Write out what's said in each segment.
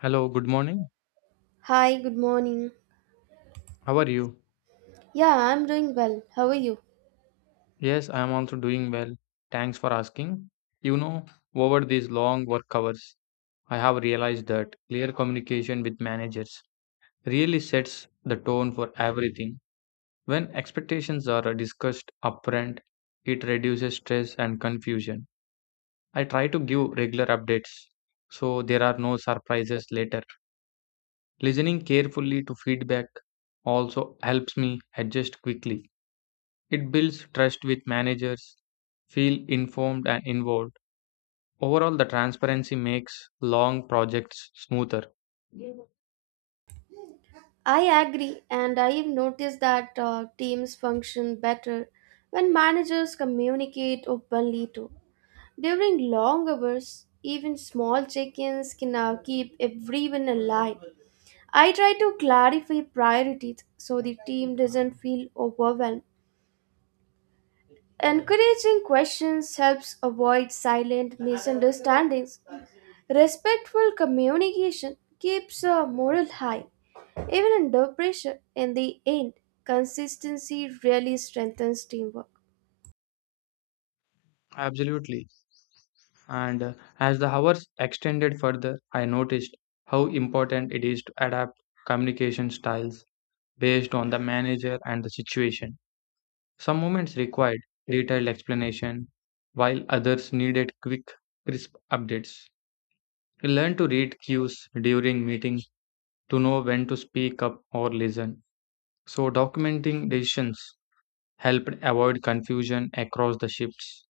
Hello, good morning. Hi, good morning. How are you? Yeah, I'm doing well. How are you? Yes, I am also doing well. Thanks for asking. You know, over these long work hours, I have realized that clear communication with managers really sets the tone for everything. When expectations are discussed upfront, it reduces stress and confusion. I try to give regular updates so there are no surprises later. Listening carefully to feedback also helps me adjust quickly. It builds trust with managers, feel informed and involved. Overall, the transparency makes long projects smoother. I agree, and I've noticed that teams function better when managers communicate openly too. During long hours, even small check ins can now keep everyone alive. I try to clarify priorities so the team doesn't feel overwhelmed. Encouraging questions helps avoid silent misunderstandings. Respectful communication keeps a moral high, even under pressure. In the end, consistency really strengthens teamwork. Absolutely. And As the hours extended further, I noticed how important it is to adapt communication styles based on the manager and the situation. Some moments required detailed explanation, while others needed quick, crisp updates. We learned to read cues during meetings to know when to speak up or listen. So documenting decisions helped avoid confusion across the shifts.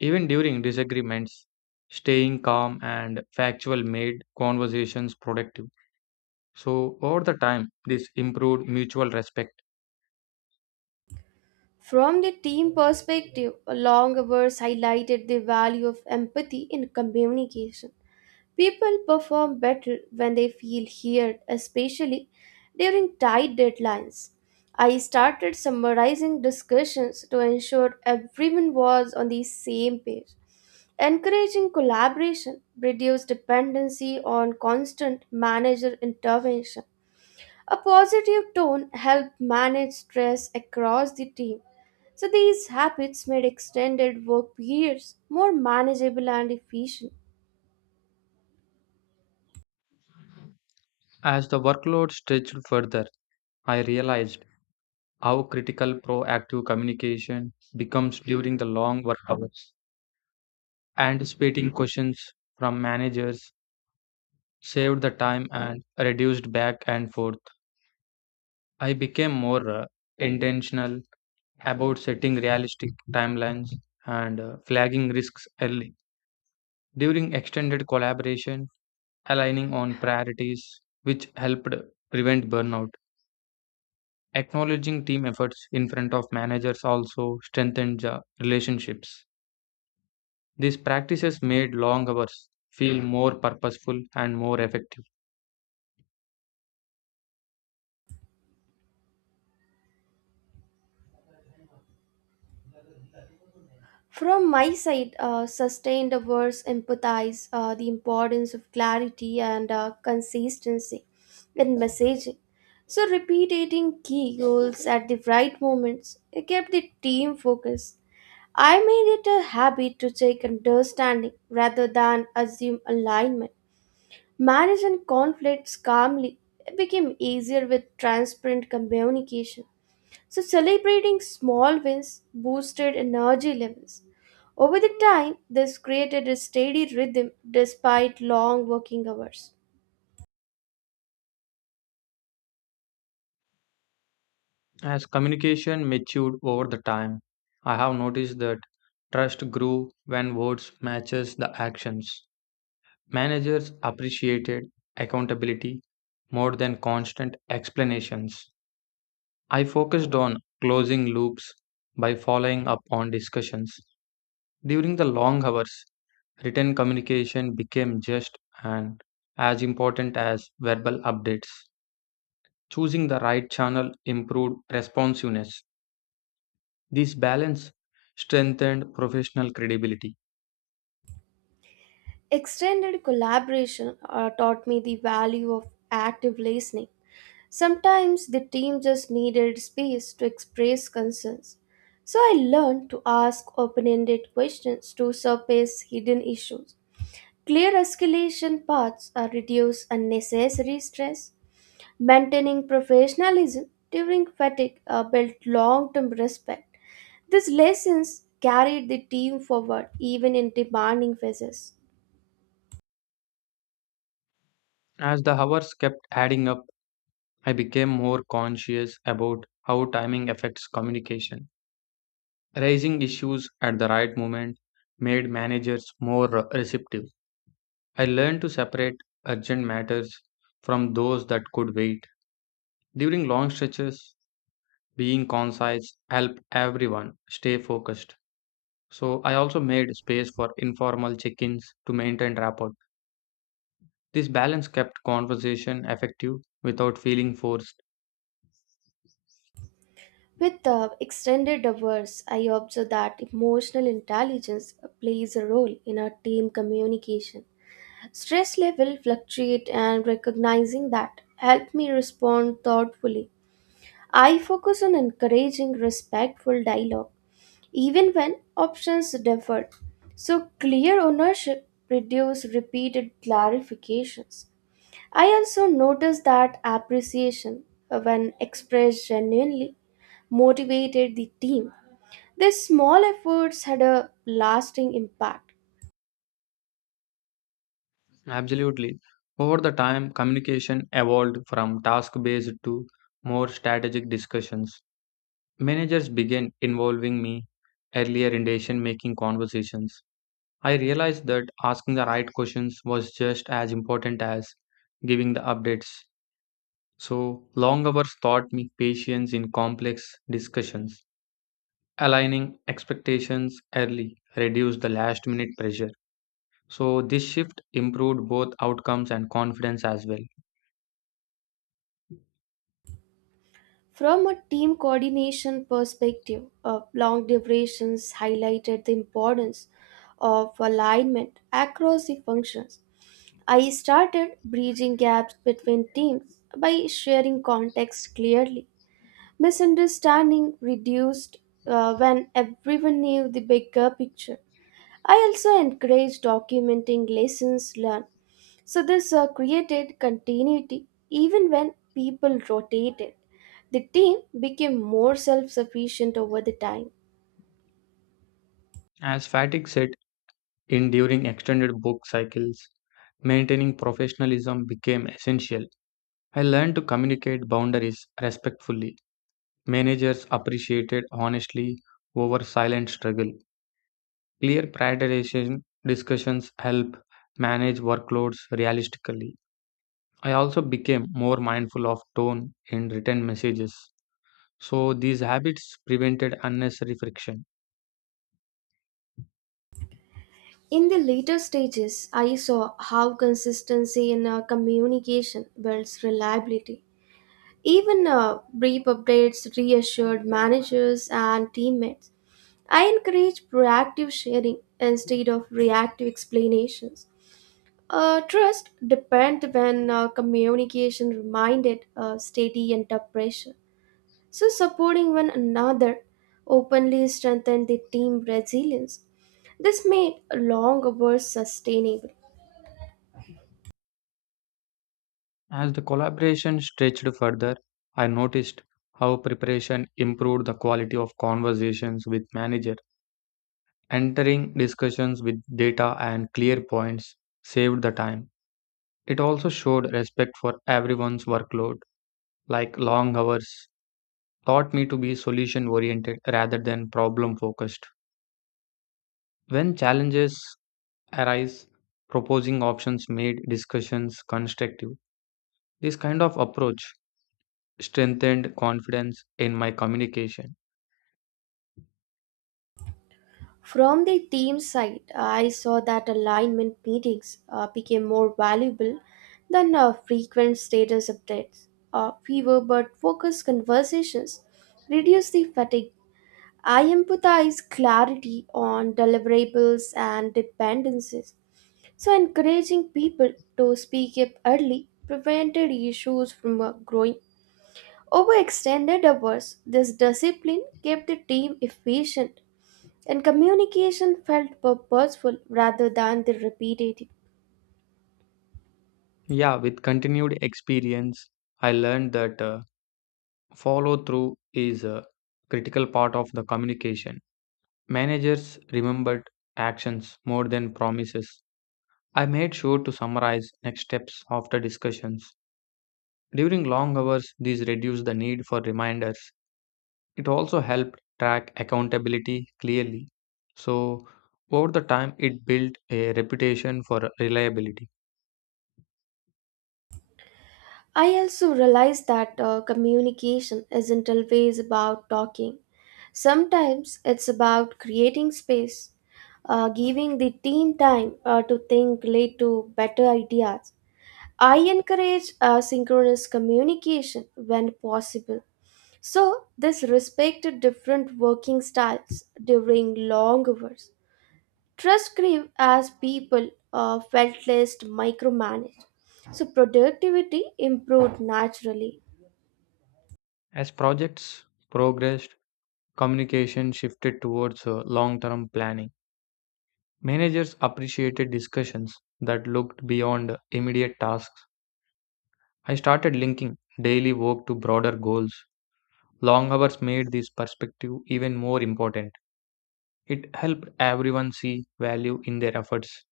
Even during disagreements, staying calm and factual made conversations productive. So over the time, this improved mutual respect. From the team perspective, long hours highlighted the value of empathy in communication. People perform better when they feel heard, especially during tight deadlines. I started summarizing discussions to ensure everyone was on the same page. Encouraging collaboration reduced dependency on constant manager intervention. A positive tone helped manage stress across the team. So, these habits made extended work periods more manageable and efficient. As the workload stretched further, I realized how critical proactive communication becomes during the long work hours. Anticipating questions from managers saved the time and reduced back and forth. I became more intentional about setting realistic timelines and flagging risks early. During extended collaboration, aligning on priorities, which helped prevent burnout. Acknowledging team efforts in front of managers also strengthened the relationships. These practices made long hours feel more purposeful and more effective. From my side, sustained words empathize the importance of clarity and consistency in messaging. So, repeating key goals at the right moments it kept the team focused. I made it a habit to check understanding rather than assume alignment. Managing conflicts calmly it became easier with transparent communication. So, celebrating small wins boosted energy levels. Over the time, this created a steady rhythm despite long working hours. As communication matured over the time, I have noticed that trust grew when words matches the actions. Managers appreciated accountability more than constant explanations. I focused on closing loops by following up on discussions. During the long hours, written communication became just and as important as verbal updates. Choosing the right channel improved responsiveness. This balance strengthened professional credibility. Extended collaboration taught me the value of active listening. Sometimes the team just needed space to express concerns. So I learned to ask open ended questions to surface hidden issues. Clear escalation paths reduce unnecessary stress. Maintaining professionalism during fatigue built long term respect. These lessons carried the team forward even in demanding phases. As the hours kept adding up, I became more conscious about how timing affects communication. Raising issues at the right moment made managers more receptive. I learned to separate urgent matters from those that could wait. During long stretches, being concise helped everyone stay focused. So I also made space for informal check-ins to maintain rapport. This balance kept conversation effective without feeling forced. With extended hours, I observe that emotional intelligence plays a role in our team communication. Stress level fluctuate and recognizing that helped me respond thoughtfully. I focus on encouraging respectful dialogue even when options differed. So, clear ownership produced repeated clarifications. I also noticed that appreciation, when expressed genuinely, motivated the team. These small efforts had a lasting impact. Absolutely. Over the time, communication evolved from task based to more strategic discussions. Managers began involving me earlier in decision making conversations. I realized that asking the right questions was just as important as giving the updates. So, long hours taught me patience in complex discussions. Aligning expectations early reduced the last minute pressure. So, this shift improved both outcomes and confidence as well. From a team coordination perspective, long durations highlighted the importance of alignment across the functions. I started bridging gaps between teams by sharing context clearly. Misunderstanding reduced when everyone knew the bigger picture. I also encouraged documenting lessons learned. So this created continuity even when people rotated. The team became more self sufficient over the time. As Fatigue said in during extended book cycles, maintaining professionalism became essential. I learned to communicate boundaries respectfully. Managers appreciated honestly over silent struggle. Clear prioritization discussions help manage workloads realistically. I also became more mindful of tone in written messages. So these habits prevented unnecessary friction. In the later stages, I saw how consistency in our communication builds reliability. Even brief updates reassured managers and teammates. I encourage proactive sharing instead of reactive explanations. Trust depends when communication reminded steady under pressure. So supporting one another openly strengthened the team resilience. This made long hours sustainable. As the collaboration stretched further, I noticed how preparation improved the quality of conversations with manager. Entering discussions with data and clear points saved the time. It also showed respect for everyone's workload, like long hours, taught me to be solution oriented rather than problem focused. When challenges arise, proposing options made discussions constructive. This kind of approach strengthened confidence in my communication. From the team side, I saw that alignment meetings became more valuable than frequent status updates. Fewer but focused conversations reduce the fatigue. I empathize clarity on deliverables and dependencies. So, encouraging people to speak up early prevented issues from growing. Over extended hours, this discipline kept the team efficient and communication felt purposeful rather than the repetitive. Yeah, with continued experience, I learned that follow through is a critical part of the communication. Managers remembered actions more than promises. I made sure to summarize next steps after discussions. During long hours, these reduced the need for reminders. It also helped track accountability clearly. So, over the time, it built a reputation for reliability. I also realized that communication isn't always about talking. Sometimes it's about creating space, giving the team time to think, lead to better ideas. I encourage synchronous communication when possible. So, this respected different working styles during long hours. Trust grew as people felt less micromanaged, so productivity improved naturally. As projects progressed, communication shifted towards long term planning. Managers appreciated discussions that looked beyond immediate tasks. I started linking daily work to broader goals. Long hours made this perspective even more important. It helped everyone see value in their efforts.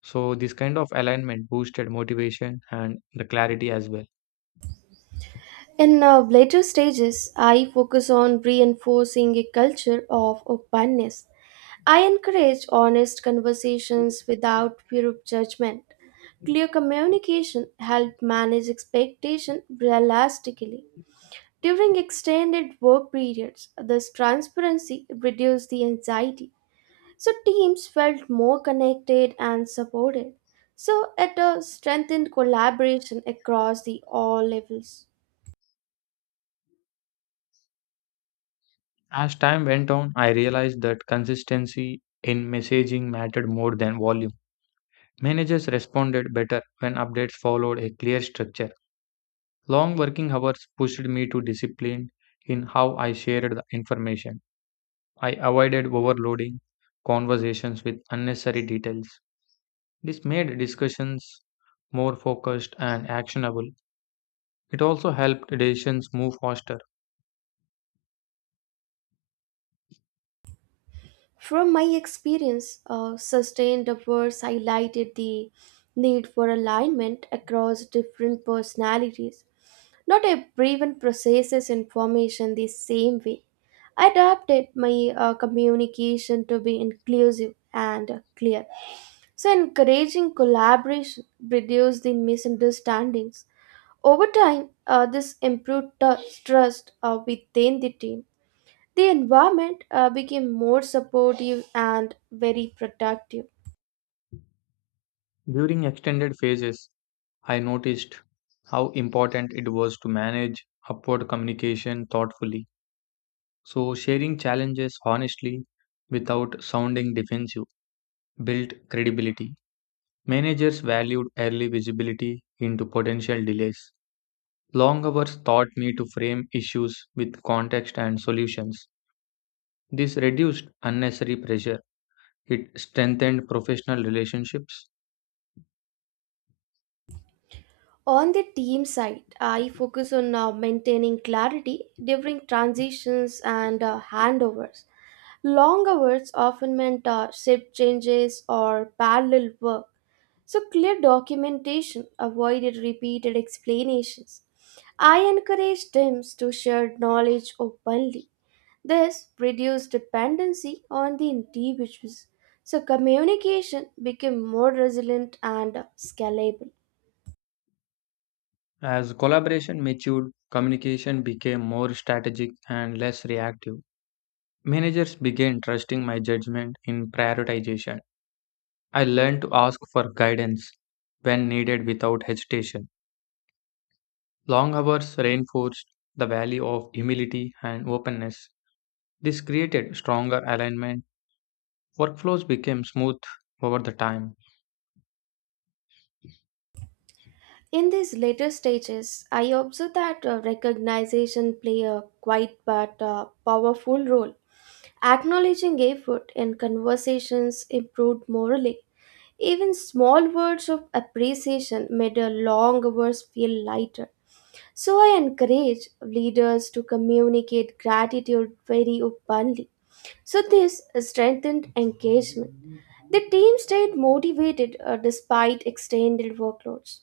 So, this kind of alignment boosted motivation and the clarity as well. In later stages, I focus on reinforcing a culture of openness. I encourage honest conversations without fear of judgment. Clear communication helps manage expectation realistically. During extended work periods, this transparency reduces the anxiety. So teams felt more connected and supported. So it strengthened collaboration across the all levels. As time went on, I realized that consistency in messaging mattered more than volume. Managers responded better when updates followed a clear structure. Long working hours pushed me to discipline in how I shared the information. I avoided overloading conversations with unnecessary details. This made discussions more focused and actionable. It also helped decisions move faster. From my experience, sustained efforts highlighted the need for alignment across different personalities. Not everyone processes information the same way. I adapted my communication to be inclusive and clear. So, encouraging collaboration reduced the misunderstandings. Over time, this improved trust within the team. The environment became more supportive and very productive. During extended phases, I noticed how important it was to manage upward communication thoughtfully. So, sharing challenges honestly without sounding defensive built credibility. Managers valued early visibility into potential delays. Long hours taught me to frame issues with context and solutions. This reduced unnecessary pressure. It strengthened professional relationships. On the team side, I focus on maintaining clarity during transitions and handovers. Long hours often meant shift changes or parallel work. So clear documentation avoided repeated explanations. I encourage teams to share knowledge openly. This reduced dependency on the individuals, so communication became more resilient and scalable. As collaboration matured, communication became more strategic and less reactive. Managers began trusting my judgment in prioritization. I learned to ask for guidance when needed without hesitation. Long hours reinforced the value of humility and openness. This created stronger alignment. Workflows became smooth over the time. In these later stages, I observed that recognition play a quite but powerful role. Acknowledging effort in conversations improved morally. Even small words of appreciation made a long hours feel lighter. So I encourage leaders to communicate gratitude very openly. So this strengthened engagement. The team stayed motivated despite extended workloads.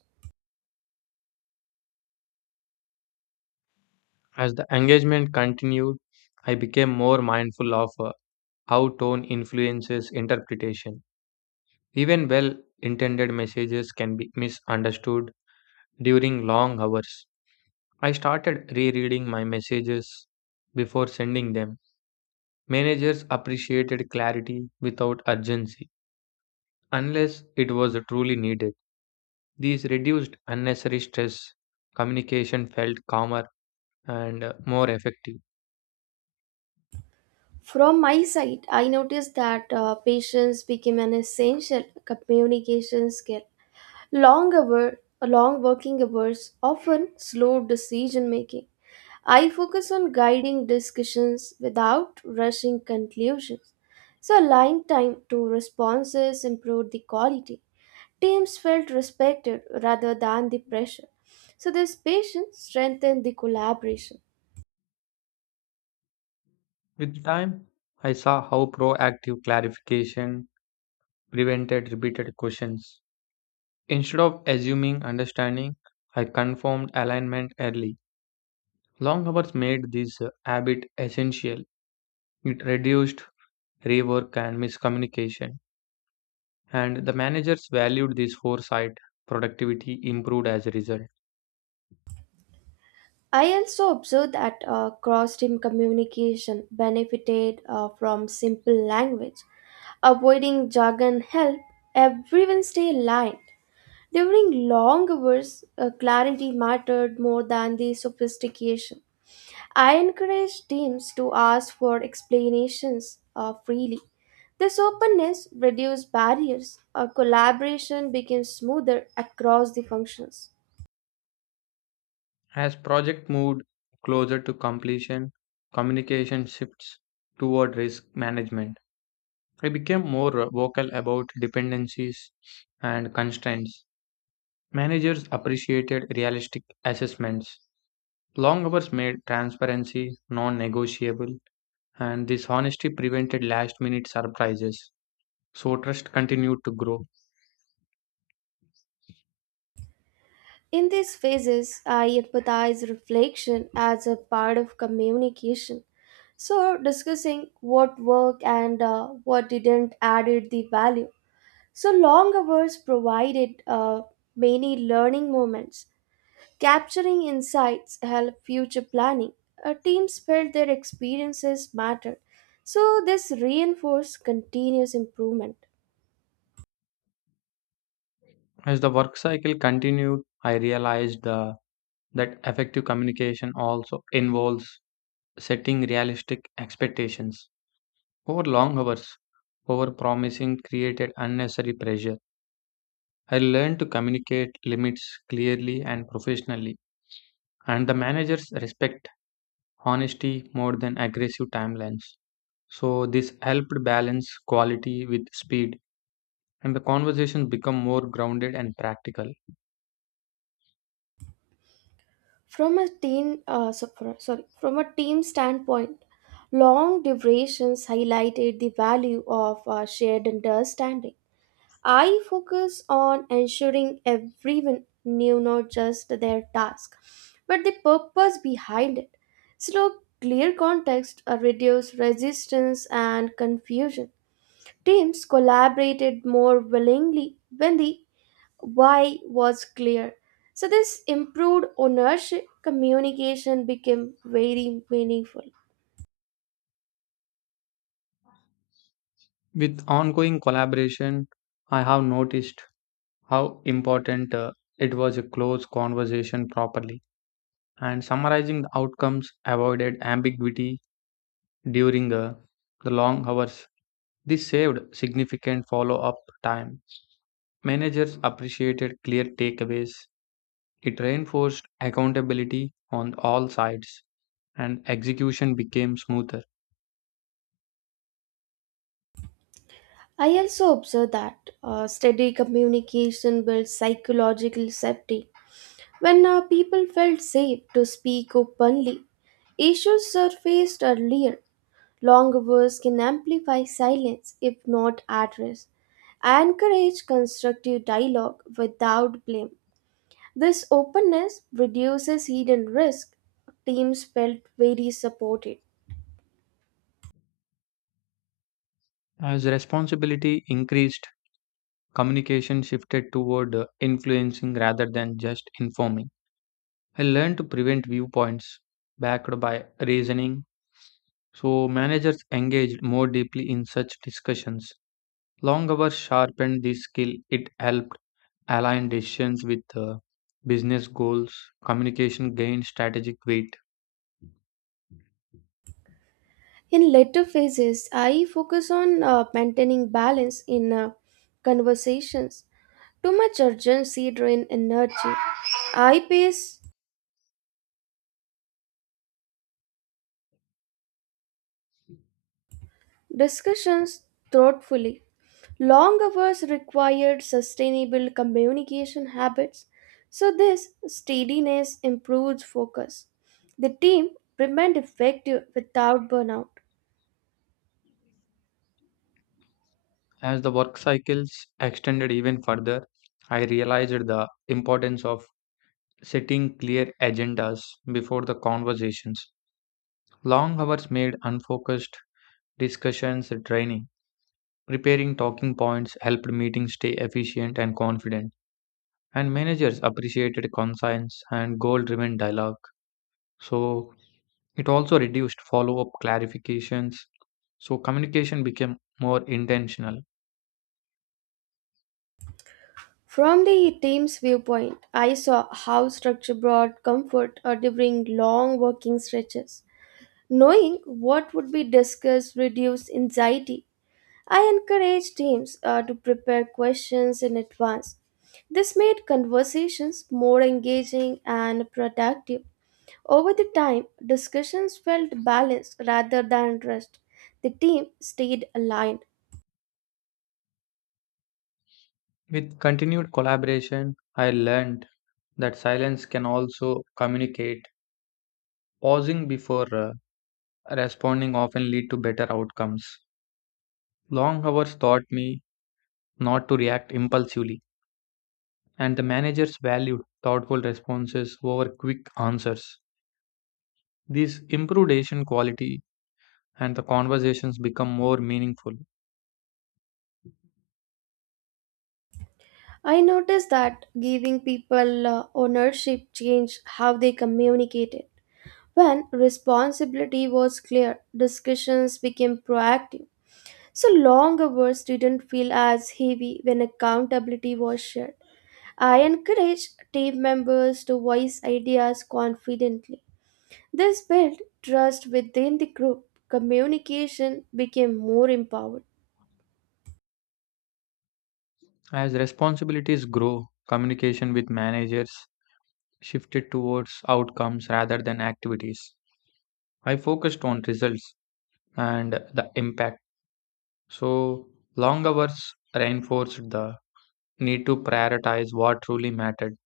As the engagement continued, I became more mindful of how tone influences interpretation. Even well intended messages can be misunderstood during long hours. I started rereading my messages before sending them. Managers appreciated clarity without urgency, unless it was truly needed. These reduced unnecessary stress, communication felt calmer and more effective. From my side, I noticed that patience became an essential communication skill. Long working hours often slowed decision making. I focus on guiding discussions without rushing conclusions. So, aligned time to responses improved the quality. Teams felt respected rather than the pressure. So, this patience strengthened the collaboration. With time, I saw how proactive clarification prevented repeated questions. Instead of assuming understanding, I confirmed alignment early. Long hours made this habit essential. It reduced rework and miscommunication, and the managers valued this foresight. Productivity improved as a result. I also observed that cross team communication benefited from simple language. Avoiding jargon helped everyone stay aligned. During long hours, clarity mattered more than the sophistication. I encourage teams to ask for explanations freely. This openness reduces barriers, our collaboration becomes smoother across the functions. As project moved closer to completion, communication shifts toward risk management. I became more vocal about dependencies and constraints. Managers appreciated realistic assessments. Long hours made transparency non negotiable, and this honesty prevented last minute surprises. So, trust continued to grow. In these phases, I empathize reflection as a part of communication. So, discussing what worked and what didn't added the value. So, long hours provided many learning moments. Capturing insights help future planning. Our teams felt their experiences mattered, so this reinforced continuous improvement. As the work cycle continued, I realized the that effective communication also involves setting realistic expectations over long hours. Over promising created unnecessary pressure. I learned to communicate limits clearly and professionally, and the managers respect honesty more than aggressive timelines. So this helped balance quality with speed, and the conversations become more grounded and practical. From a team, from a team standpoint, long durations highlighted the value of shared understanding. I focus on ensuring everyone knew not just their task, but the purpose behind it. So, clear context reduce resistance and confusion. Teams collaborated more willingly when the why was clear. So, this improved ownership communication became very meaningful. With ongoing collaboration, I have noticed how important it was a close conversation properly, and summarizing the outcomes avoided ambiguity during the long hours. This saved significant follow up time. Managers appreciated clear takeaways. It reinforced accountability on all sides and execution became smoother. I also observe that steady communication builds psychological safety. When people felt safe to speak openly, issues surfaced earlier. Long words can amplify silence if not addressed. Encourage constructive dialogue without blame. This openness reduces hidden risk. Teams felt very supported. As responsibility increased, communication shifted toward influencing rather than just informing. I learned to prevent viewpoints backed by reasoning, so managers engaged more deeply in such discussions. Long hours sharpened this skill. It helped align decisions with business goals. Communication gained strategic weight. In later phases, I focus on maintaining balance in conversations. Too much urgency drains energy. I pace discussions thoughtfully. Long hours required sustainable communication habits, so this steadiness improves focus. The team remained effective without burnout. As the work cycles extended even further, I realized the importance of setting clear agendas before the conversations. Long hours made unfocused discussions draining. Preparing talking points helped meetings stay efficient and confident, and managers appreciated conscience and goal driven dialogue. So, it also reduced follow up clarifications. So, communication became more intentional. From the team's viewpoint, I saw how structure brought comfort during long working stretches. Knowing what would be discussed reduced anxiety. I encouraged teams to prepare questions in advance. This made conversations more engaging and productive. Over the time, discussions felt balanced rather than rushed. The team stayed aligned. With continued collaboration, I learned that silence can also communicate. Pausing before responding often lead to better outcomes. Long hours taught me not to react impulsively, and the managers valued thoughtful responses over quick answers. This improved Asian quality and the conversations become more meaningful. I noticed that giving people ownership changed how they communicated. When responsibility was clear, discussions became proactive. So long hours didn't feel as heavy when accountability was shared. I encourage team members to voice ideas confidently. This built trust within the group. Communication became more empowered. As responsibilities grow, communication with managers shifted towards outcomes rather than activities. I focused on results and the impact. So, long hours reinforced the need to prioritize what truly mattered.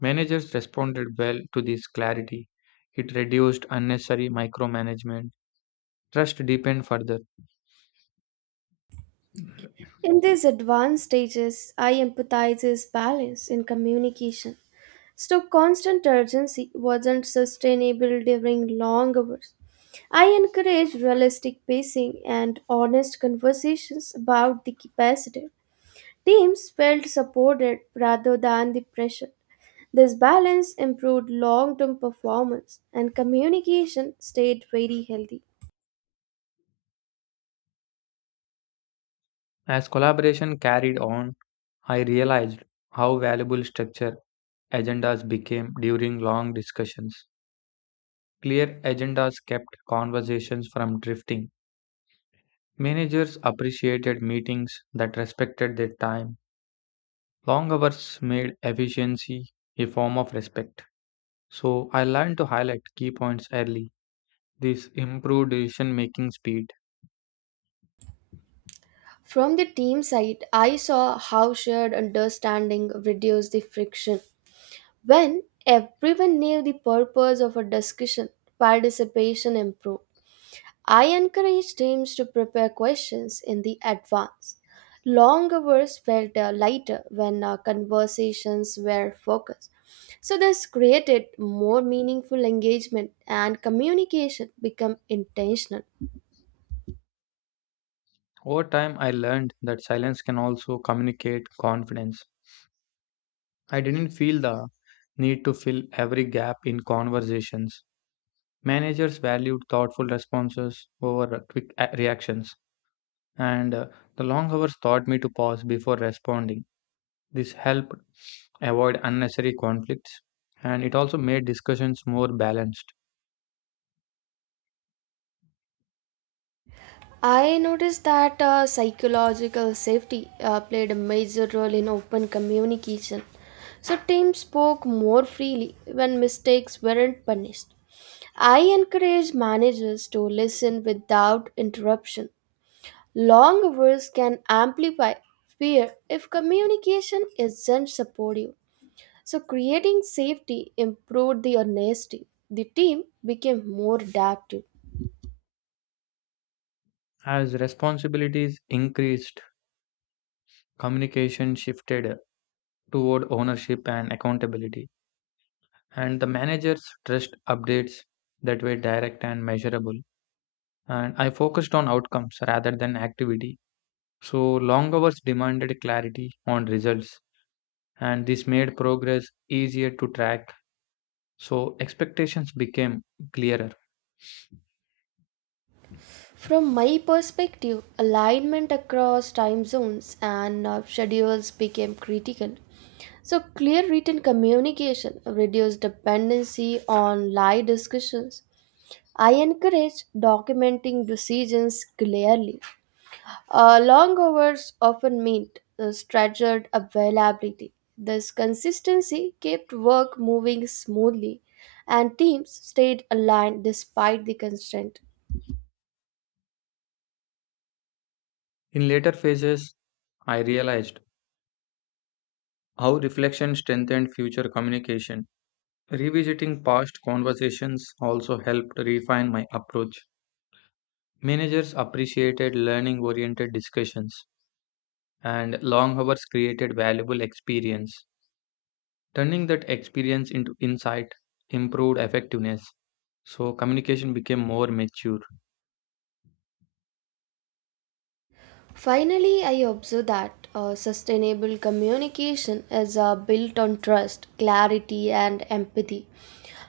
Managers responded well to this clarity. It reduced unnecessary micromanagement. Trust deepened further. In these advanced stages, I empathizes balance in communication. So constant urgency wasn't sustainable during long hours. I encourage realistic pacing and honest conversations about the capacity. Teams felt supported rather than the pressure. This balance improved long term performance and communication stayed very healthy. As collaboration carried on, I realized how valuable structure agendas became during long discussions. Clear agendas kept conversations from drifting. Managers appreciated meetings that respected their time. Long hours made efficiency a form of respect. So I learned to highlight key points early. This improved decision making speed. From the team side, I saw how shared understanding reduced the friction. When everyone knew the purpose of a discussion, participation improved. I encourage teams to prepare questions in the advance. Long hours felt lighter when conversations were focused. So this created more meaningful engagement and communication become intentional. Over time, I learned that silence can also communicate confidence. I didn't feel the need to fill every gap in conversations. Managers valued thoughtful responses over reactions, and the long hours taught me to pause before responding. This helped avoid unnecessary conflicts, and it also made discussions more balanced. I noticed that psychological safety played a major role in open communication. So teams spoke more freely when mistakes weren't punished. I encourage managers to listen without interruption. Long hours can amplify fear if communication isn't supportive. So creating safety improved the honesty. The team became more adaptive. As responsibilities increased, communication shifted toward ownership and accountability, and the managers trust updates that were direct and measurable, and I focused on outcomes rather than activity. So, long hours demanded clarity on results, and this made progress easier to track. So, expectations became clearer. From my perspective, alignment across time zones and schedules became critical. So, clear written communication reduced dependency on live discussions. I encourage documenting decisions clearly. Long hours often meant stretched availability. This consistency kept work moving smoothly, and teams stayed aligned despite the constraint. In later phases, I realized how reflection strengthened future communication. Revisiting past conversations also helped refine my approach. Managers appreciated learning oriented discussions, and long hours created valuable experience. Turning that experience into insight improved effectiveness. So, communication became more mature. Finally, I observe that sustainable communication is built on trust, clarity, and empathy.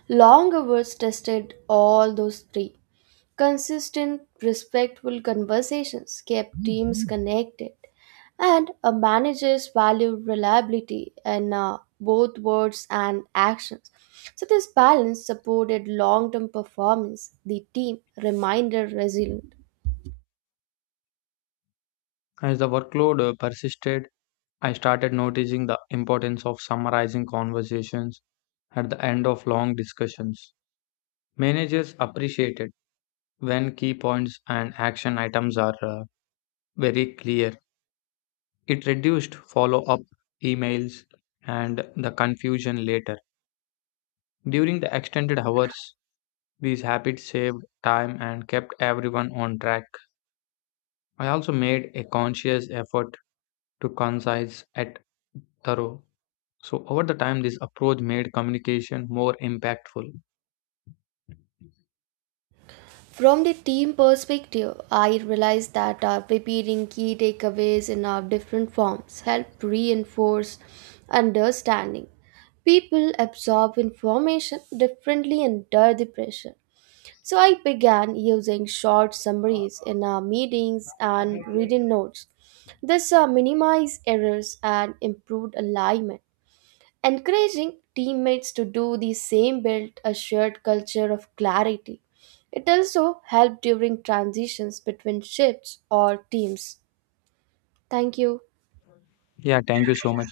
Long hours tested all those three. Consistent, respectful conversations kept teams connected, and a manager's value reliability in both words and actions. So, this balance supported long term performance, the team remained resilient. As the workload persisted, I started noticing the importance of summarizing conversations at the end of long discussions. Managers appreciated when key points and action items are very clear. It reduced follow up emails and the confusion later. During the extended hours, these habits saved time and kept everyone on track. I also made a conscious effort to concise it thorough. So over the time this approach made communication more impactful. From the team perspective, I realized that preparing key takeaways in different forms help reinforce understanding. People absorb information differently under the pressure. So I began using short summaries in our meetings and reading notes. This minimized errors and improved alignment. Encouraging teammates to do the same built a shared culture of clarity. It also helped during transitions between shifts or teams. Thank you. Yeah, thank you so much.